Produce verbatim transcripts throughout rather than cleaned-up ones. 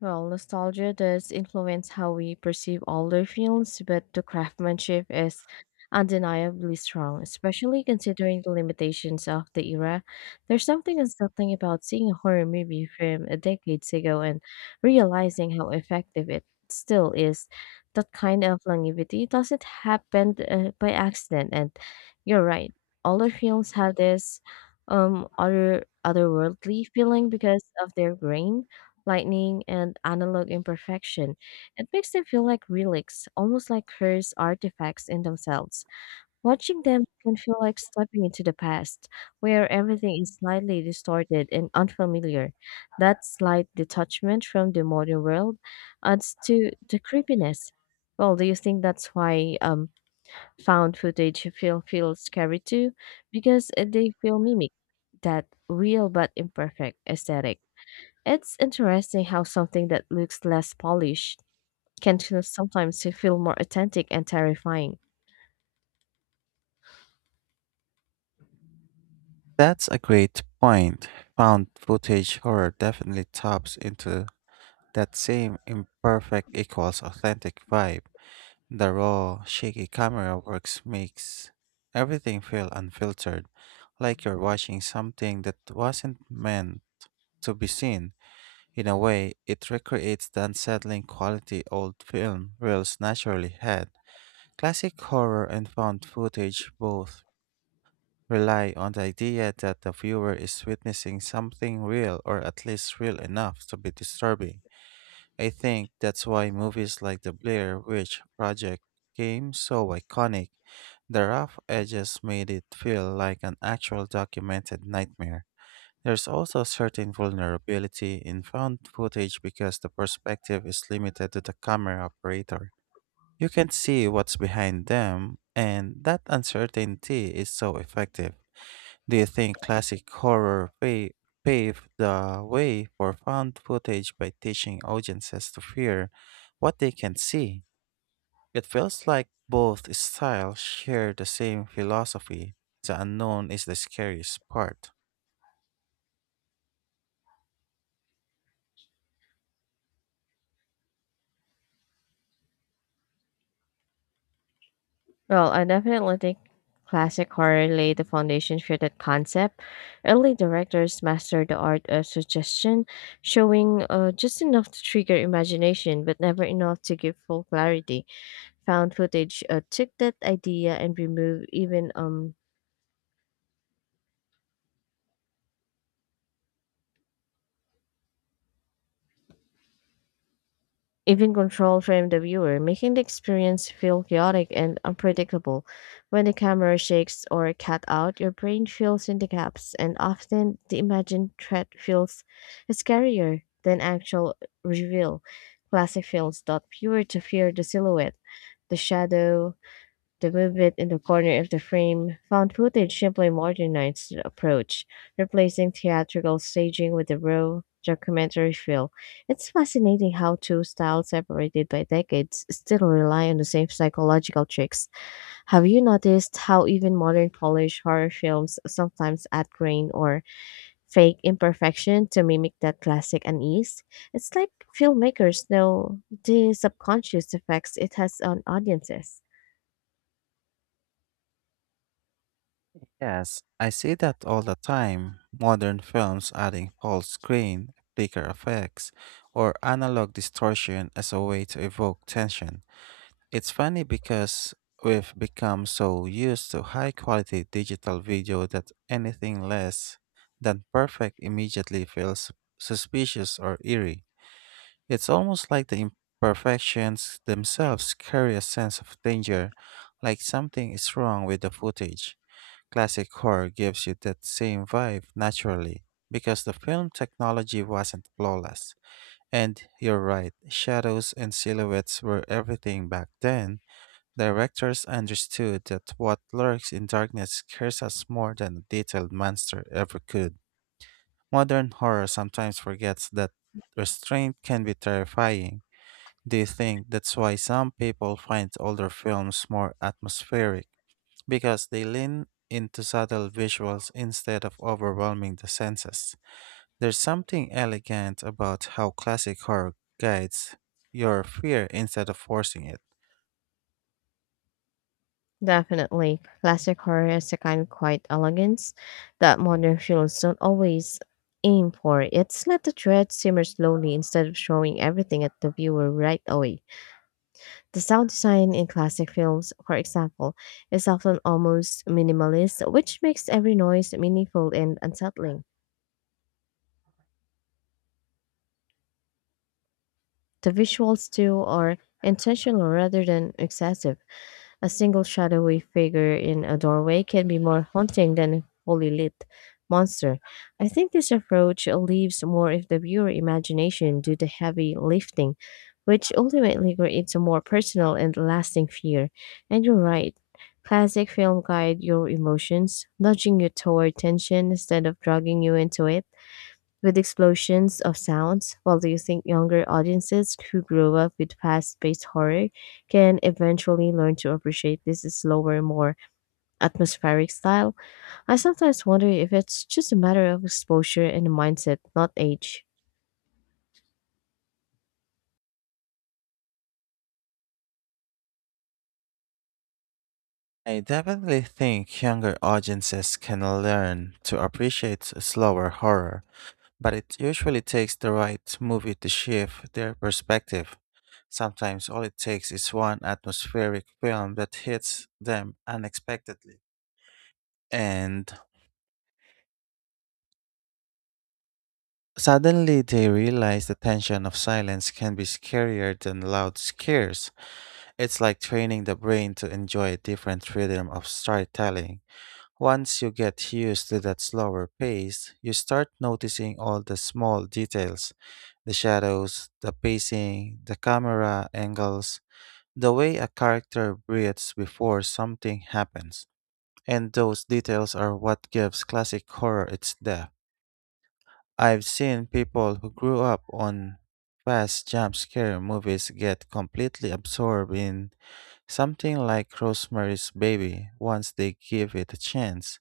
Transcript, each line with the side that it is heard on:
left: Well, nostalgia does influence how we perceive older films, but the craftsmanship is undeniably strong, especially considering the limitations of the era. There's something unsettling about seeing a horror movie from a decade ago and realizing how effective it still is. That kind of longevity doesn't happen uh, by accident, and you're right. Older films have this um other otherworldly feeling because of their grain lightning, and analog imperfection. It makes them feel like relics, almost like cursed artifacts in themselves. Watching them can feel like stepping into the past, where everything is slightly distorted and unfamiliar. That slight detachment from the modern world adds to the creepiness. Well, do you think that's why um, found footage feel feels scary too? Because uh, they feel mimic that real but imperfect aesthetic. It's interesting how something that looks less polished can feel- sometimes feel more authentic and terrifying.
right: That's a great point. Found footage horror definitely taps into that same imperfect equals authentic vibe. The raw, shaky camera works makes everything feel unfiltered, like you're watching something that wasn't meant to be seen. In a way, it recreates the unsettling quality old film reels naturally had. Classic horror and found footage both rely on the idea that the viewer is witnessing something real or at least real enough to be disturbing. I think that's why movies like The Blair Witch Project became so iconic. The rough edges made it feel like an actual documented nightmare. There's also a certain vulnerability in found footage because the perspective is limited to the camera operator. You can't see what's behind them, and that uncertainty is so effective. Do you think classic horror pa- paved the way for found footage by teaching audiences to fear what they can see? It feels like both styles share the same philosophy. The unknown is the scariest part.
left: Well, I definitely think classic horror laid the foundation for that concept. Early directors mastered the art of suggestion, showing uh, just enough to trigger imagination, but never enough to give full clarity. Found footage uh, took that idea and removed even um even control from the viewer, making the experience feel chaotic and unpredictable. When the camera shakes or cut out, your brain fills in the gaps, and often the imagined threat feels scarier than actual reveal. Classic films taught viewer to fear the silhouette, the shadow, the movement in the corner of the frame found footage simply modernized the approach, replacing theatrical staging with a raw documentary feel. It's fascinating how two styles separated by decades still rely on the same psychological tricks. Have you noticed how even modern Polish horror films sometimes add grain or fake imperfection to mimic that classic unease? It's like filmmakers know the subconscious effects it has on audiences.
right: Yes, I see that all the time. Modern films adding full screen, flicker effects, or analog distortion as a way to evoke tension. It's funny because we've become so used to high quality digital video that anything less than perfect immediately feels suspicious or eerie. It's almost like the imperfections themselves carry a sense of danger, like something is wrong with the footage. Classic horror gives you that same vibe naturally because the film technology wasn't flawless. And you're right, shadows and silhouettes were everything back then. Directors understood that what lurks in darkness scares us more than a detailed monster ever could. Modern horror sometimes forgets that restraint can be terrifying. Do you think that's why some people find older films more atmospheric? Because they lean into subtle visuals instead of overwhelming the senses. There's something elegant about how classic horror guides your fear instead of forcing it.
left: Definitely. Classic horror is a kind of quiet elegance that modern films don't always aim for. It's let the dread simmer slowly instead of showing everything at the viewer right away. The sound design in classic films, for example, is often almost minimalist, which makes every noise meaningful and unsettling. The visuals, too, are intentional rather than excessive. A single shadowy figure in a doorway can be more haunting than a fully lit monster. I think this approach leaves more of the viewer imagination do the heavy lifting, which ultimately creates a more personal and lasting fear. And you're right. Classic film guide your emotions, nudging you toward tension instead of dragging you into it with explosions of sounds, while do you think younger audiences who grew up with fast-paced horror can eventually learn to appreciate this slower, more atmospheric style? I sometimes wonder if it's just a matter of exposure and mindset, not age.
right: I definitely think younger audiences can learn to appreciate slower horror, but it usually takes the right movie to shift their perspective. Sometimes all it takes is one atmospheric film that hits them unexpectedly. And suddenly they realize the tension of silence can be scarier than loud scares. It's like training the brain to enjoy a different rhythm of storytelling. Once you get used to that slower pace, you start noticing all the small details: the shadows, the pacing, the camera angles, the way a character breathes before something happens. And those details are what gives classic horror its depth. I've seen people who grew up on fast jump scare movies get completely absorbed in something like Rosemary's Baby once they give it a chance.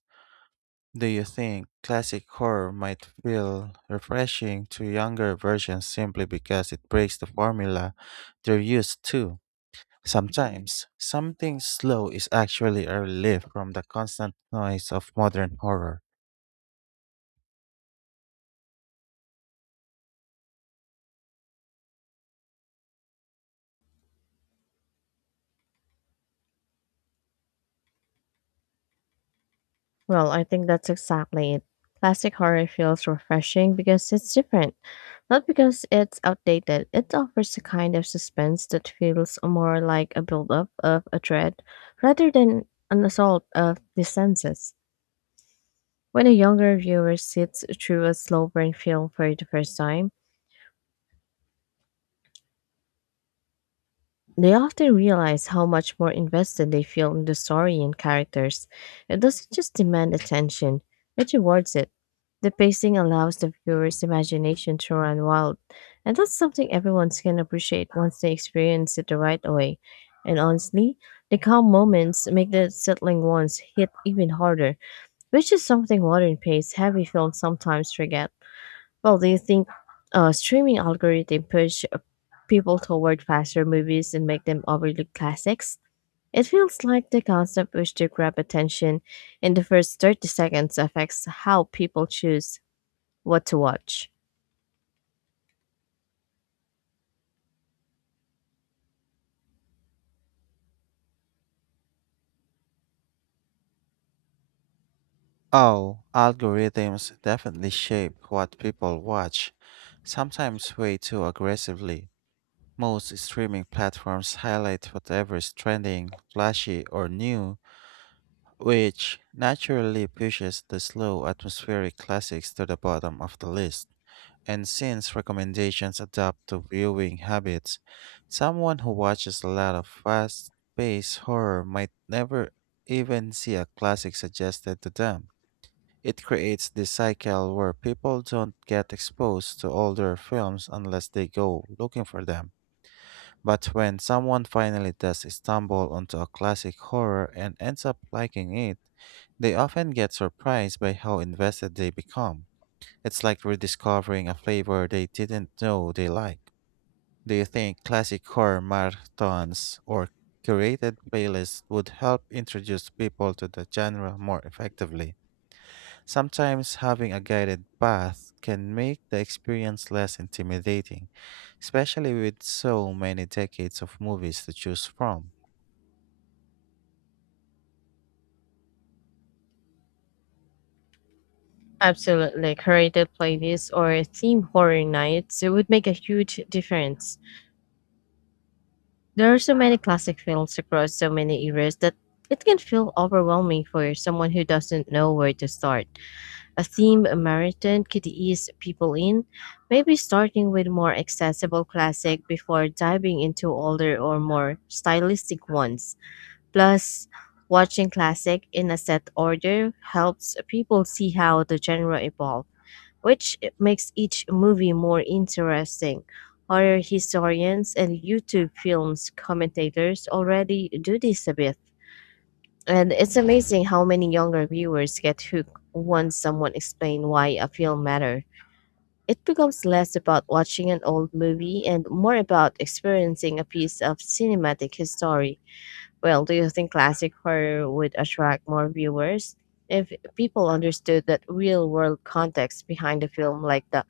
right: Do you think classic horror might feel refreshing to younger versions simply because it breaks the formula they're used to? Sometimes, something slow is actually a relief from the constant noise of modern horror.
left: Well, I think that's exactly it. Classic horror feels refreshing because it's different, not because it's outdated. It offers a kind of suspense that feels more like a build-up of a dread rather than an assault of the senses. When a younger viewer sits through a slow burn film for the first time, they often realize how much more invested they feel in the story and characters. It doesn't just demand attention, it rewards it. The pacing allows the viewer's imagination to run wild, and that's something everyone can appreciate once they experience it the right way. And honestly, the calm moments make the settling ones hit even harder, which is something modern paced heavy films sometimes forget. Well, do you think uh, streaming algorithm push people toward faster movies and make them overlook classics? It feels like the concept wish to grab attention in the first thirty seconds affects how people choose what to watch.
right: Oh, algorithms definitely shape what people watch, sometimes way too aggressively. Most streaming platforms highlight whatever is trending, flashy, or new, which naturally pushes the slow atmospheric classics to the bottom of the list. And since recommendations adapt to viewing habits, someone who watches a lot of fast paced horror might never even see a classic suggested to them. It creates this cycle where people don't get exposed to older films unless they go looking for them. But when someone finally does stumble onto a classic horror and ends up liking it, they often get surprised by how invested they become. It's like rediscovering a flavor they didn't know they like. Do you think classic horror marathons or curated playlists would help introduce people to the genre more effectively? Sometimes having a guided path can make the experience less intimidating, especially with so many decades of movies to choose from.
left: Absolutely, curated playlists or theme horror nights would make a huge difference. There are so many classic films across so many eras that it can feel overwhelming for someone who doesn't know where to start. A theme marathon could ease people in, maybe starting with more accessible classic before diving into older or more stylistic ones. Plus, watching classic in a set order helps people see how the genre evolved, which makes each movie more interesting. Horror historians and YouTube films commentators already do this a bit and it's amazing how many younger viewers get hooked once someone explains why a film matters. It becomes less about watching an old movie and more about experiencing a piece of cinematic history. Well, do you think classic horror would attract more viewers if people understood that real world context behind the film, like the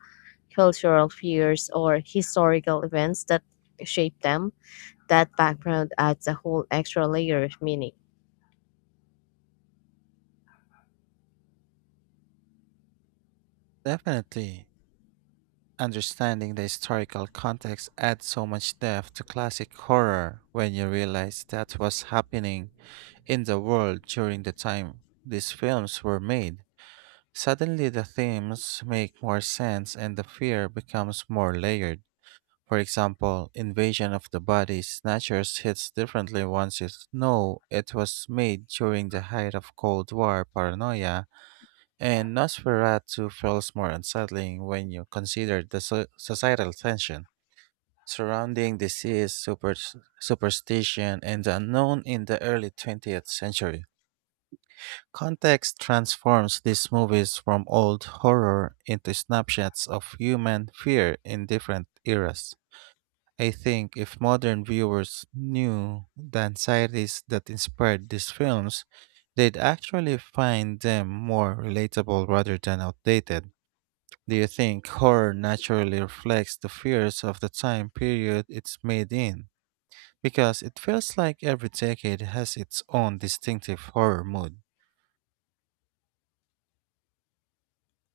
left: cultural fears or historical events that shape them? That background adds a whole extra layer of meaning.
right: Definitely, understanding the historical context adds so much depth to classic horror when you realize that was happening in the world during the time these films were made. Suddenly, the themes make more sense and the fear becomes more layered. For example, Invasion of the Body Snatchers hits differently once you know it was made during the height of Cold War paranoia, and Nosferatu feels more unsettling when you consider the so- societal tension surrounding disease, super- superstition, and the unknown in the early twentieth century. Context transforms these movies from old horror into snapshots of human fear in different eras. I think if modern viewers knew the anxieties that inspired these films, they'd actually find them more relatable rather than outdated. Do you think horror naturally reflects the fears of the time period it's made in? Because it feels like every decade has its own distinctive horror mood.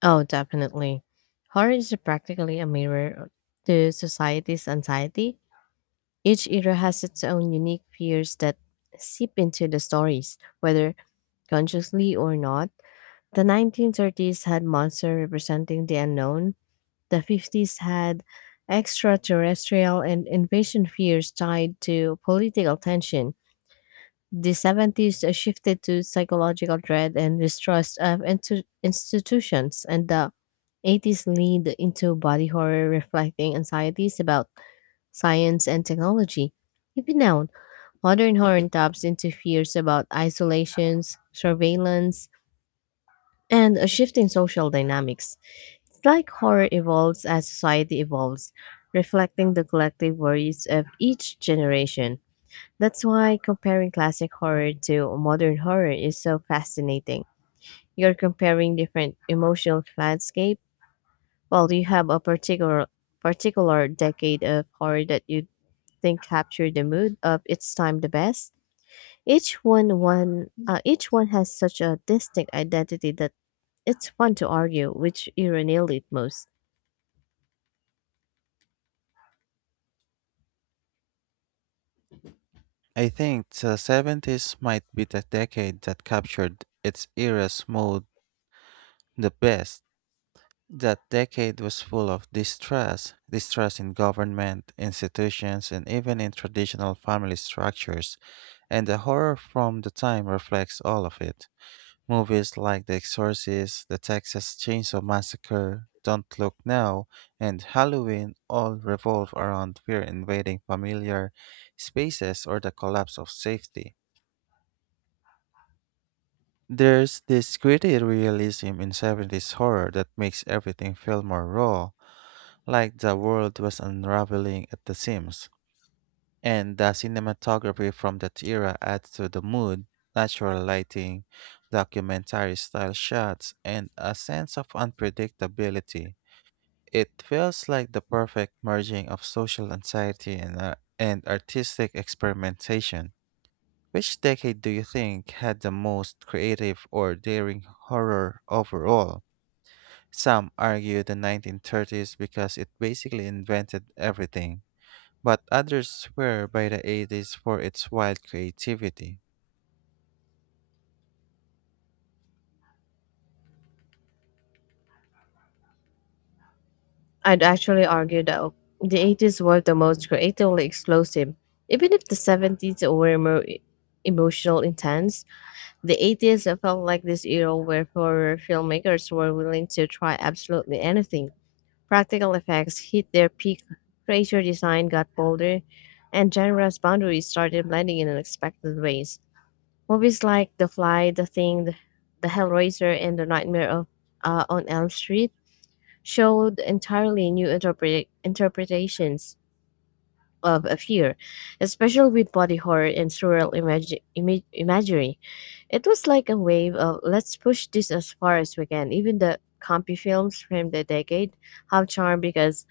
left: Oh, definitely. Horror is practically a mirror to society's anxiety. Each era has its own unique fears that seep into the stories, whether consciously or not. The nineteen thirties had monsters representing the unknown. The fifties had extraterrestrial and invasion fears tied to political tension. The seventies shifted to psychological dread and distrust of intu- institutions, and the eighties leaned into body horror, reflecting anxieties about science and technology. Even now, modern horror taps into fears about isolations, surveillance, and a shifting social dynamics. It's like horror evolves as society evolves, reflecting the collective worries of each generation. That's why comparing classic horror to modern horror is so fascinating. You're comparing different emotional landscape while you have a particular particular decade of horror that you think captured the mood of its time the best. Each one one uh, each one has such a distinct identity that it's fun to argue which era nailed it most.
right: I think the seventies might be the decade that captured its era's mood the best. That decade was full of distrust distrust in government, institutions, and even in traditional family structures, and the horror from the time reflects all of it. Movies like The Exorcist, The Texas Chainsaw Massacre, Don't Look Now, and Halloween all revolve around fear invading familiar spaces or the collapse of safety. There's this gritty realism in seventies horror that makes everything feel more raw, like the world was unraveling at the seams. And the cinematography from that era adds to the mood: natural lighting, documentary style shots, and a sense of unpredictability. It feels like the perfect merging of social anxiety and, uh, and artistic experimentation. Which decade do you think had the most creative or daring horror overall? Some argue the nineteen thirties because it basically invented everything. But others swear by the eighties for its wild creativity.
left: I'd actually argue that the eighties were the most creatively explosive, even if the seventies were more e- emotional intense. The eighties felt like this era where horror filmmakers were willing to try absolutely anything. Practical effects hit their peak, creature design got bolder, and genre's boundaries started blending in unexpected ways. Movies like The Fly, The Thing, The, the Hellraiser, and The Nightmare of, uh, on Elm Street showed entirely new interpre- interpretations of a fear, especially with body horror and surreal imagi- ima- imagery. It was like a wave of let's push this as far as we can. Even the campy films from the decade have charm because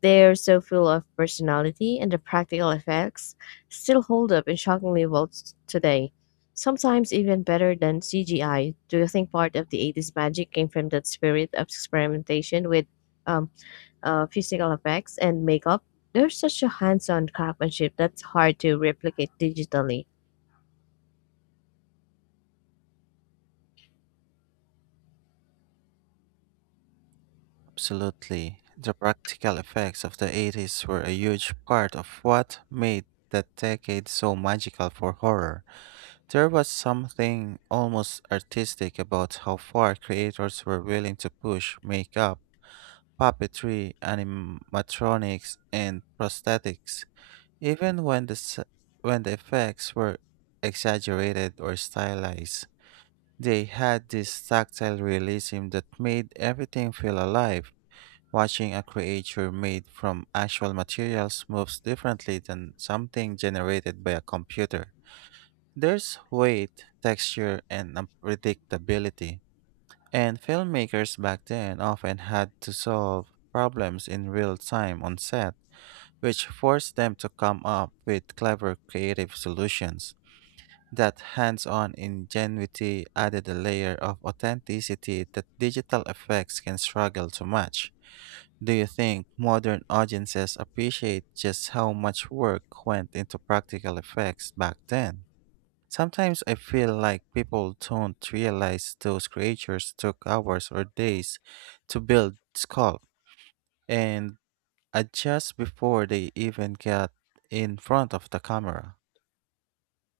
left: they're so full of personality and the practical effects still hold up and shockingly well s- today. Sometimes even better than C G I. Do you think part of the eighties magic came from that spirit of experimentation with um, uh, physical effects and makeup, there's such a hands-on craftsmanship that's hard to replicate digitally.
right: Absolutely. The practical effects of the eighties were a huge part of what made that decade so magical for horror. There was something almost artistic about how far creators were willing to push makeup, puppetry, animatronics, and prosthetics, even when the, s- when the effects were exaggerated or stylized. They had this tactile realism that made everything feel alive. Watching a creature made from actual materials moves differently than something generated by a computer. There's weight, texture, and unpredictability. And filmmakers back then often had to solve problems in real time on set, which forced them to come up with clever creative solutions. That hands-on ingenuity added a layer of authenticity that digital effects can struggle to match. Do you think modern audiences appreciate just how much work went into practical effects back then? Sometimes I feel like people don't realize those creatures took hours or days to build, sculpt, and adjust before they even got in front of the camera.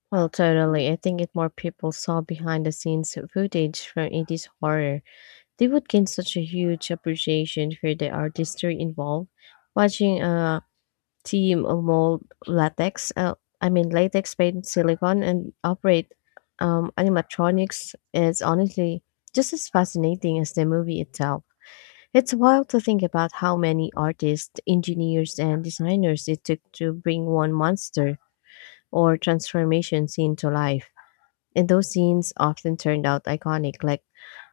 left: Well, totally. I think if more people saw behind the scenes footage from eighties horror, they would gain such a huge appreciation for the artistry involved. Watching a team of mold latex, uh, I mean latex paint silicone and operate um, animatronics is honestly just as fascinating as the movie itself. It's wild to think about how many artists, engineers, and designers it took to bring one monster or transformation scene to life. And those scenes often turned out iconic, like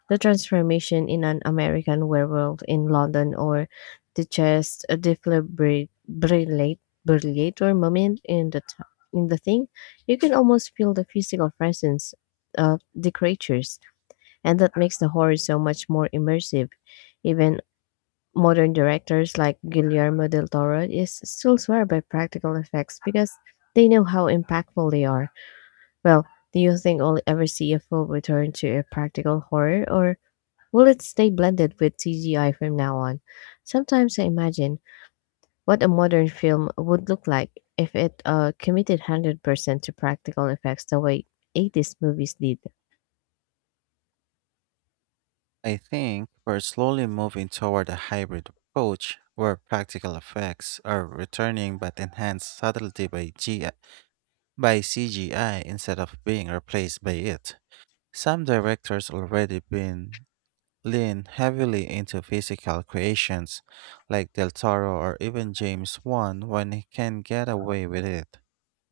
left: the transformation in an American werewolf in London or the just a defibrillator moment in the t- in the thing, you can almost feel the physical presence of the creatures, and that makes the horror so much more immersive. Even modern directors like Guillermo del Toro is still swear by practical effects because they know how impactful they are. Well, do you think I'll ever see a full return to a practical horror, or will it stay blended with C G I from now on? Sometimes I imagine what a modern film would look like if it uh, committed one hundred percent to practical effects the way eighties movies did.
right: I think we're slowly moving toward a hybrid approach where practical effects are returning but enhanced subtlety by, G- by C G I instead of being replaced by it. Some directors already been lean heavily into physical creations like Del Toro or even James Wan when he can get away with it.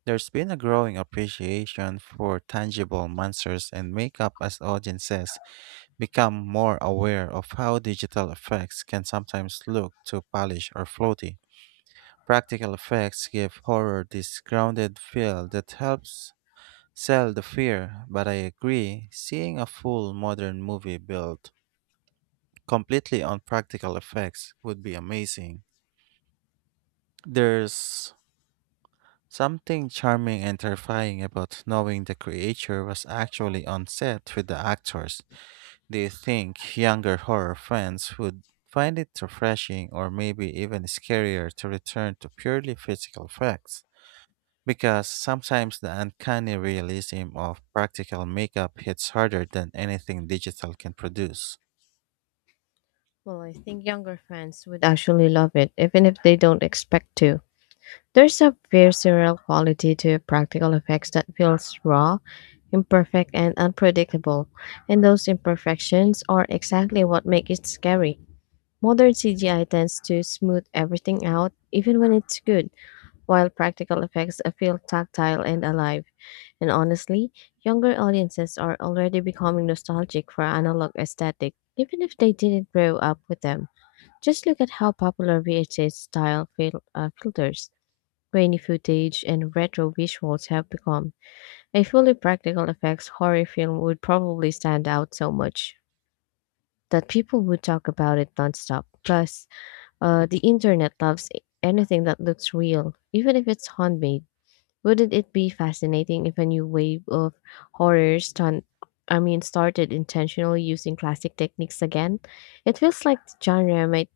right: There's been a growing appreciation for tangible monsters and makeup as audiences become more aware of how digital effects can sometimes look too polished or floaty. Practical effects give horror this grounded feel that helps sell the fear, but I agree, seeing a full modern movie built completely on practical effects would be amazing. There's something charming and terrifying about knowing the creature was actually on set with the actors. Do you think younger horror fans would find it refreshing or maybe even scarier to return to purely physical effects? Because sometimes the uncanny realism of practical makeup hits harder than anything digital can produce.
left: Well, I think younger fans would actually love it, even if they don't expect to. There's a visceral quality to practical effects that feels raw, imperfect, and unpredictable, and those imperfections are exactly what make it scary. Modern C G I tends to smooth everything out, even when it's good, while practical effects feel tactile and alive. And honestly, younger audiences are already becoming nostalgic for analog aesthetic, even if they didn't grow up with them. Just look at how popular V H S style fil- uh, filters, grainy footage, and retro visuals have become. A fully practical effects horror film would probably stand out so much that people would talk about it nonstop. Plus, uh, the internet loves anything that looks real, even if it's handmade. Wouldn't it be fascinating if a new wave of horror stunt I mean started intentionally using classic techniques again? It feels like the genre might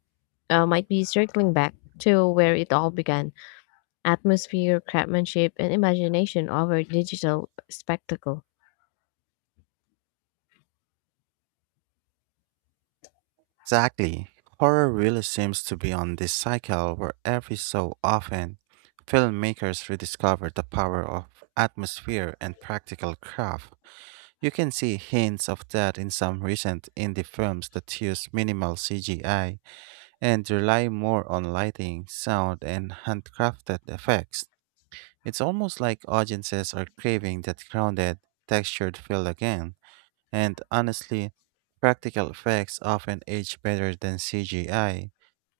left: uh, might be circling back to where it all began. Atmosphere, craftsmanship, and imagination over digital spectacle.
right: Exactly. Horror really seems to be on this cycle where every so often filmmakers rediscover the power of atmosphere and practical craft. You can see hints of that in some recent indie films that use minimal C G I and rely more on lighting, sound, and handcrafted effects. It's almost like audiences are craving that grounded, textured feel again. And honestly, practical effects often age better than C G I,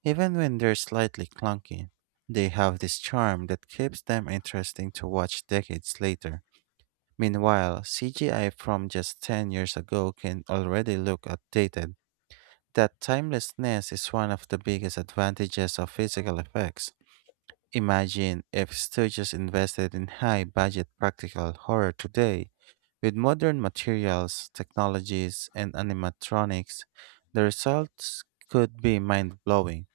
right: even when they're slightly clunky. They have this charm that keeps them interesting to watch decades later. Meanwhile, C G I from just ten years ago can already look outdated. That timelessness is one of the biggest advantages of physical effects. Imagine if studios invested in high budget practical horror today. With modern materials, technologies, and animatronics, the results could be mind blowing.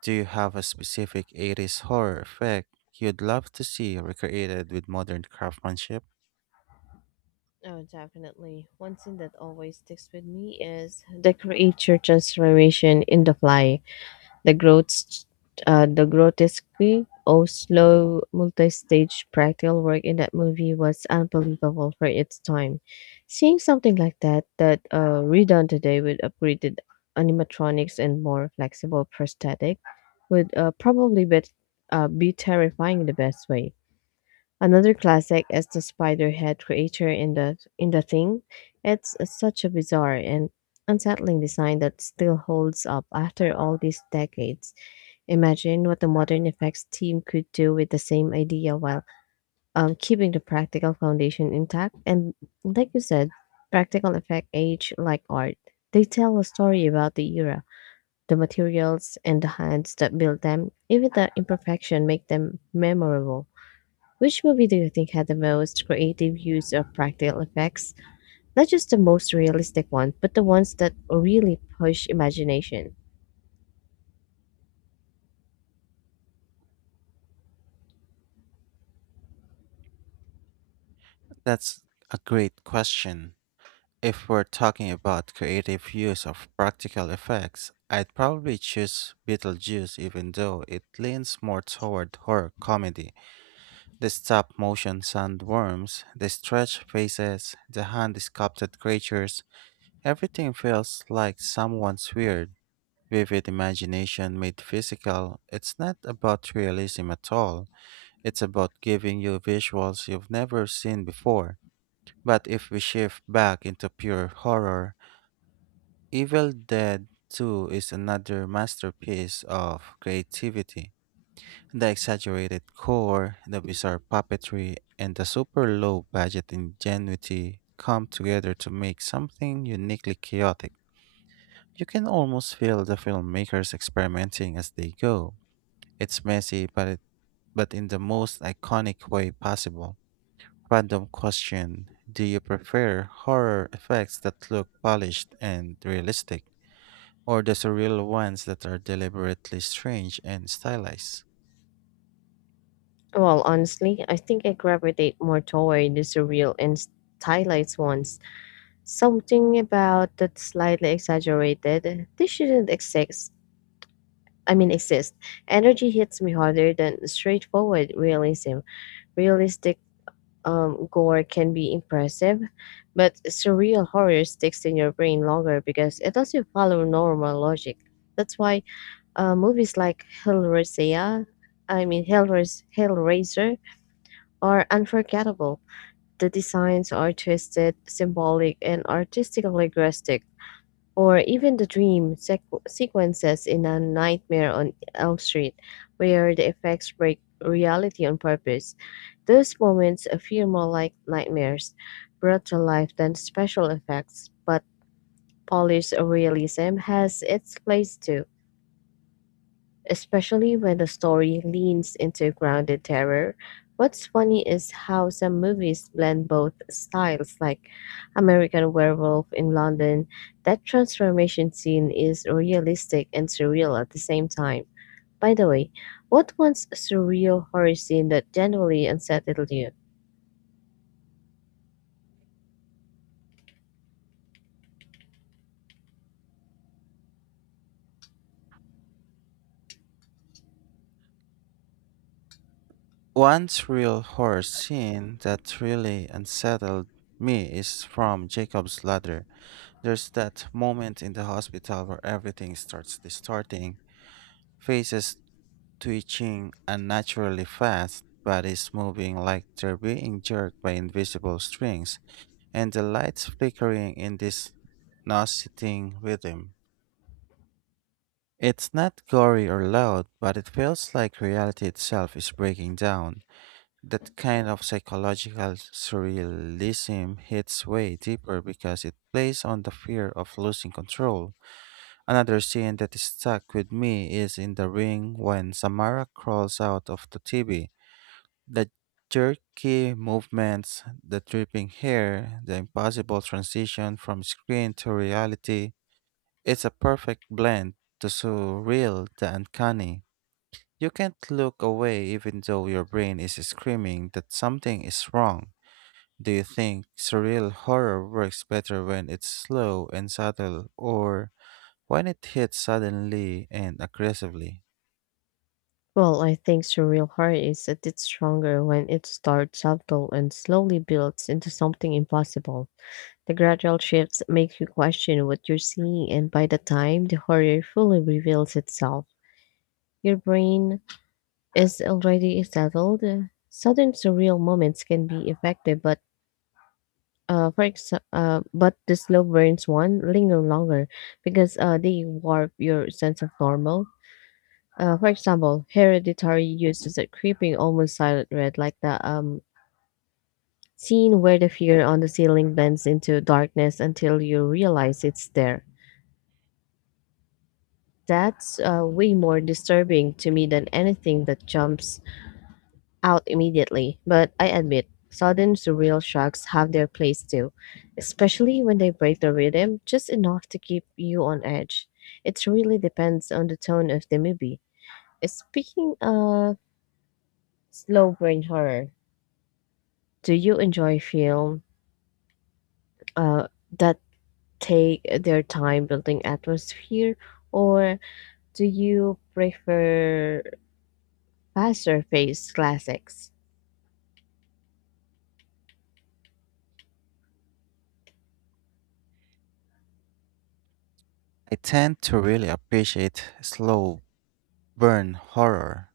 right: Do you have a specific eighties horror effect you'd love to see recreated with modern craftsmanship?
left: Oh, definitely. One scene that always sticks with me is the creature transformation in The Fly. The growth, uh, the grotesquely or slow multi-stage practical work in that movie was unbelievable for its time. Seeing something like that that uh, redone today with upgraded animatronics and more flexible prosthetic would uh, probably be, uh, be terrifying in the best way. Another classic is the spider head creature in the in the thing. It's uh, such a bizarre and unsettling design that still holds up after all these decades. Imagine what the modern effects team could do with the same idea while um, keeping the practical foundation intact. And like you said, practical effect age like art. They tell a story about the era, the materials, and the hands that built them. Even the imperfection make them memorable. Which movie do you think had the most creative use of practical effects? Not just the most realistic one, but the ones that really push imagination.
right: That's a great question. If we're talking about creative use of practical effects, I'd probably choose Beetlejuice even though it leans more toward horror comedy. The stop motion sandworms, the stretched faces, the hand sculpted creatures, everything feels like someone's weird, vivid imagination made physical. It's not about realism at all, it's about giving you visuals you've never seen before. But if we shift back into pure horror, Evil Dead two is another masterpiece of creativity. The exaggerated gore, the bizarre puppetry, and the super low budget ingenuity come together to make something uniquely chaotic. You can almost feel the filmmakers experimenting as they go. It's messy, but, it, but in the most iconic way possible. Random question: do you prefer horror effects that look polished and realistic, or the surreal ones that are deliberately strange and stylized?
left: Well, honestly, I think I gravitate more toward the surreal and stylized ones. Something about that slightly exaggerated. This shouldn't exist. I mean, exist. Energy hits me harder than straightforward realism. Realistic um, gore can be impressive, but surreal horror sticks in your brain longer because it doesn't follow normal logic. That's why uh, movies like Hellraiser, I mean Hellrais- Hellraiser, are unforgettable. The designs are twisted, symbolic, and artistically grotesque. Or even the dream sequ- sequences in A Nightmare on Elm Street, where the effects break reality on purpose. Those moments appear more like nightmares brought to life than special effects, but polished realism has its place too especially when the story leans into grounded terror. What's funny is how some movies blend both styles, like American Werewolf in London. That transformation scene is realistic and surreal at the same time. By the way, what once surreal horror scene that generally unsettled you?
right: One surreal horror scene that really unsettled me is from Jacob's Ladder. There's that moment in the hospital where everything starts distorting, faces twitching unnaturally fast, bodies moving like they're being jerked by invisible strings and the lights flickering in this nauseating rhythm. It's not gory or loud, but it feels like reality itself is breaking down. That kind of psychological surrealism hits way deeper because it plays on the fear of losing control. Another scene that stuck with me is in The Ring when Samara crawls out of the T V. The jerky movements, the dripping hair, the impossible transition from screen to reality. It's a perfect blend, the surreal, the uncanny. You can't look away even though your brain is screaming that something is wrong. Do you think surreal horror works better when it's slow and subtle or when it hits suddenly and aggressively?
left: Well, I think surreal horror is a bit stronger when it starts subtle and slowly builds into something impossible. The gradual shifts make you question what you're seeing, and by the time the horror fully reveals itself, your brain is already settled. Sudden surreal moments can be effective, but uh, for ex uh, but the slow burns one linger longer because uh, they warp your sense of normal. Uh, for example, hereditary uses a creeping, almost silent red, like the um, scene where the figure on the ceiling bends into darkness until you realize it's there. That's uh, way more disturbing to me than anything that jumps out immediately. But I admit, sudden surreal shocks have their place too, especially when they break the rhythm just enough to keep you on edge. It really depends on the tone of the movie. Uh, Speaking of slow brain horror, do you enjoy film uh, that take their time building atmosphere, or do you prefer faster paced classics?
right: I tend to really appreciate slow burn horror.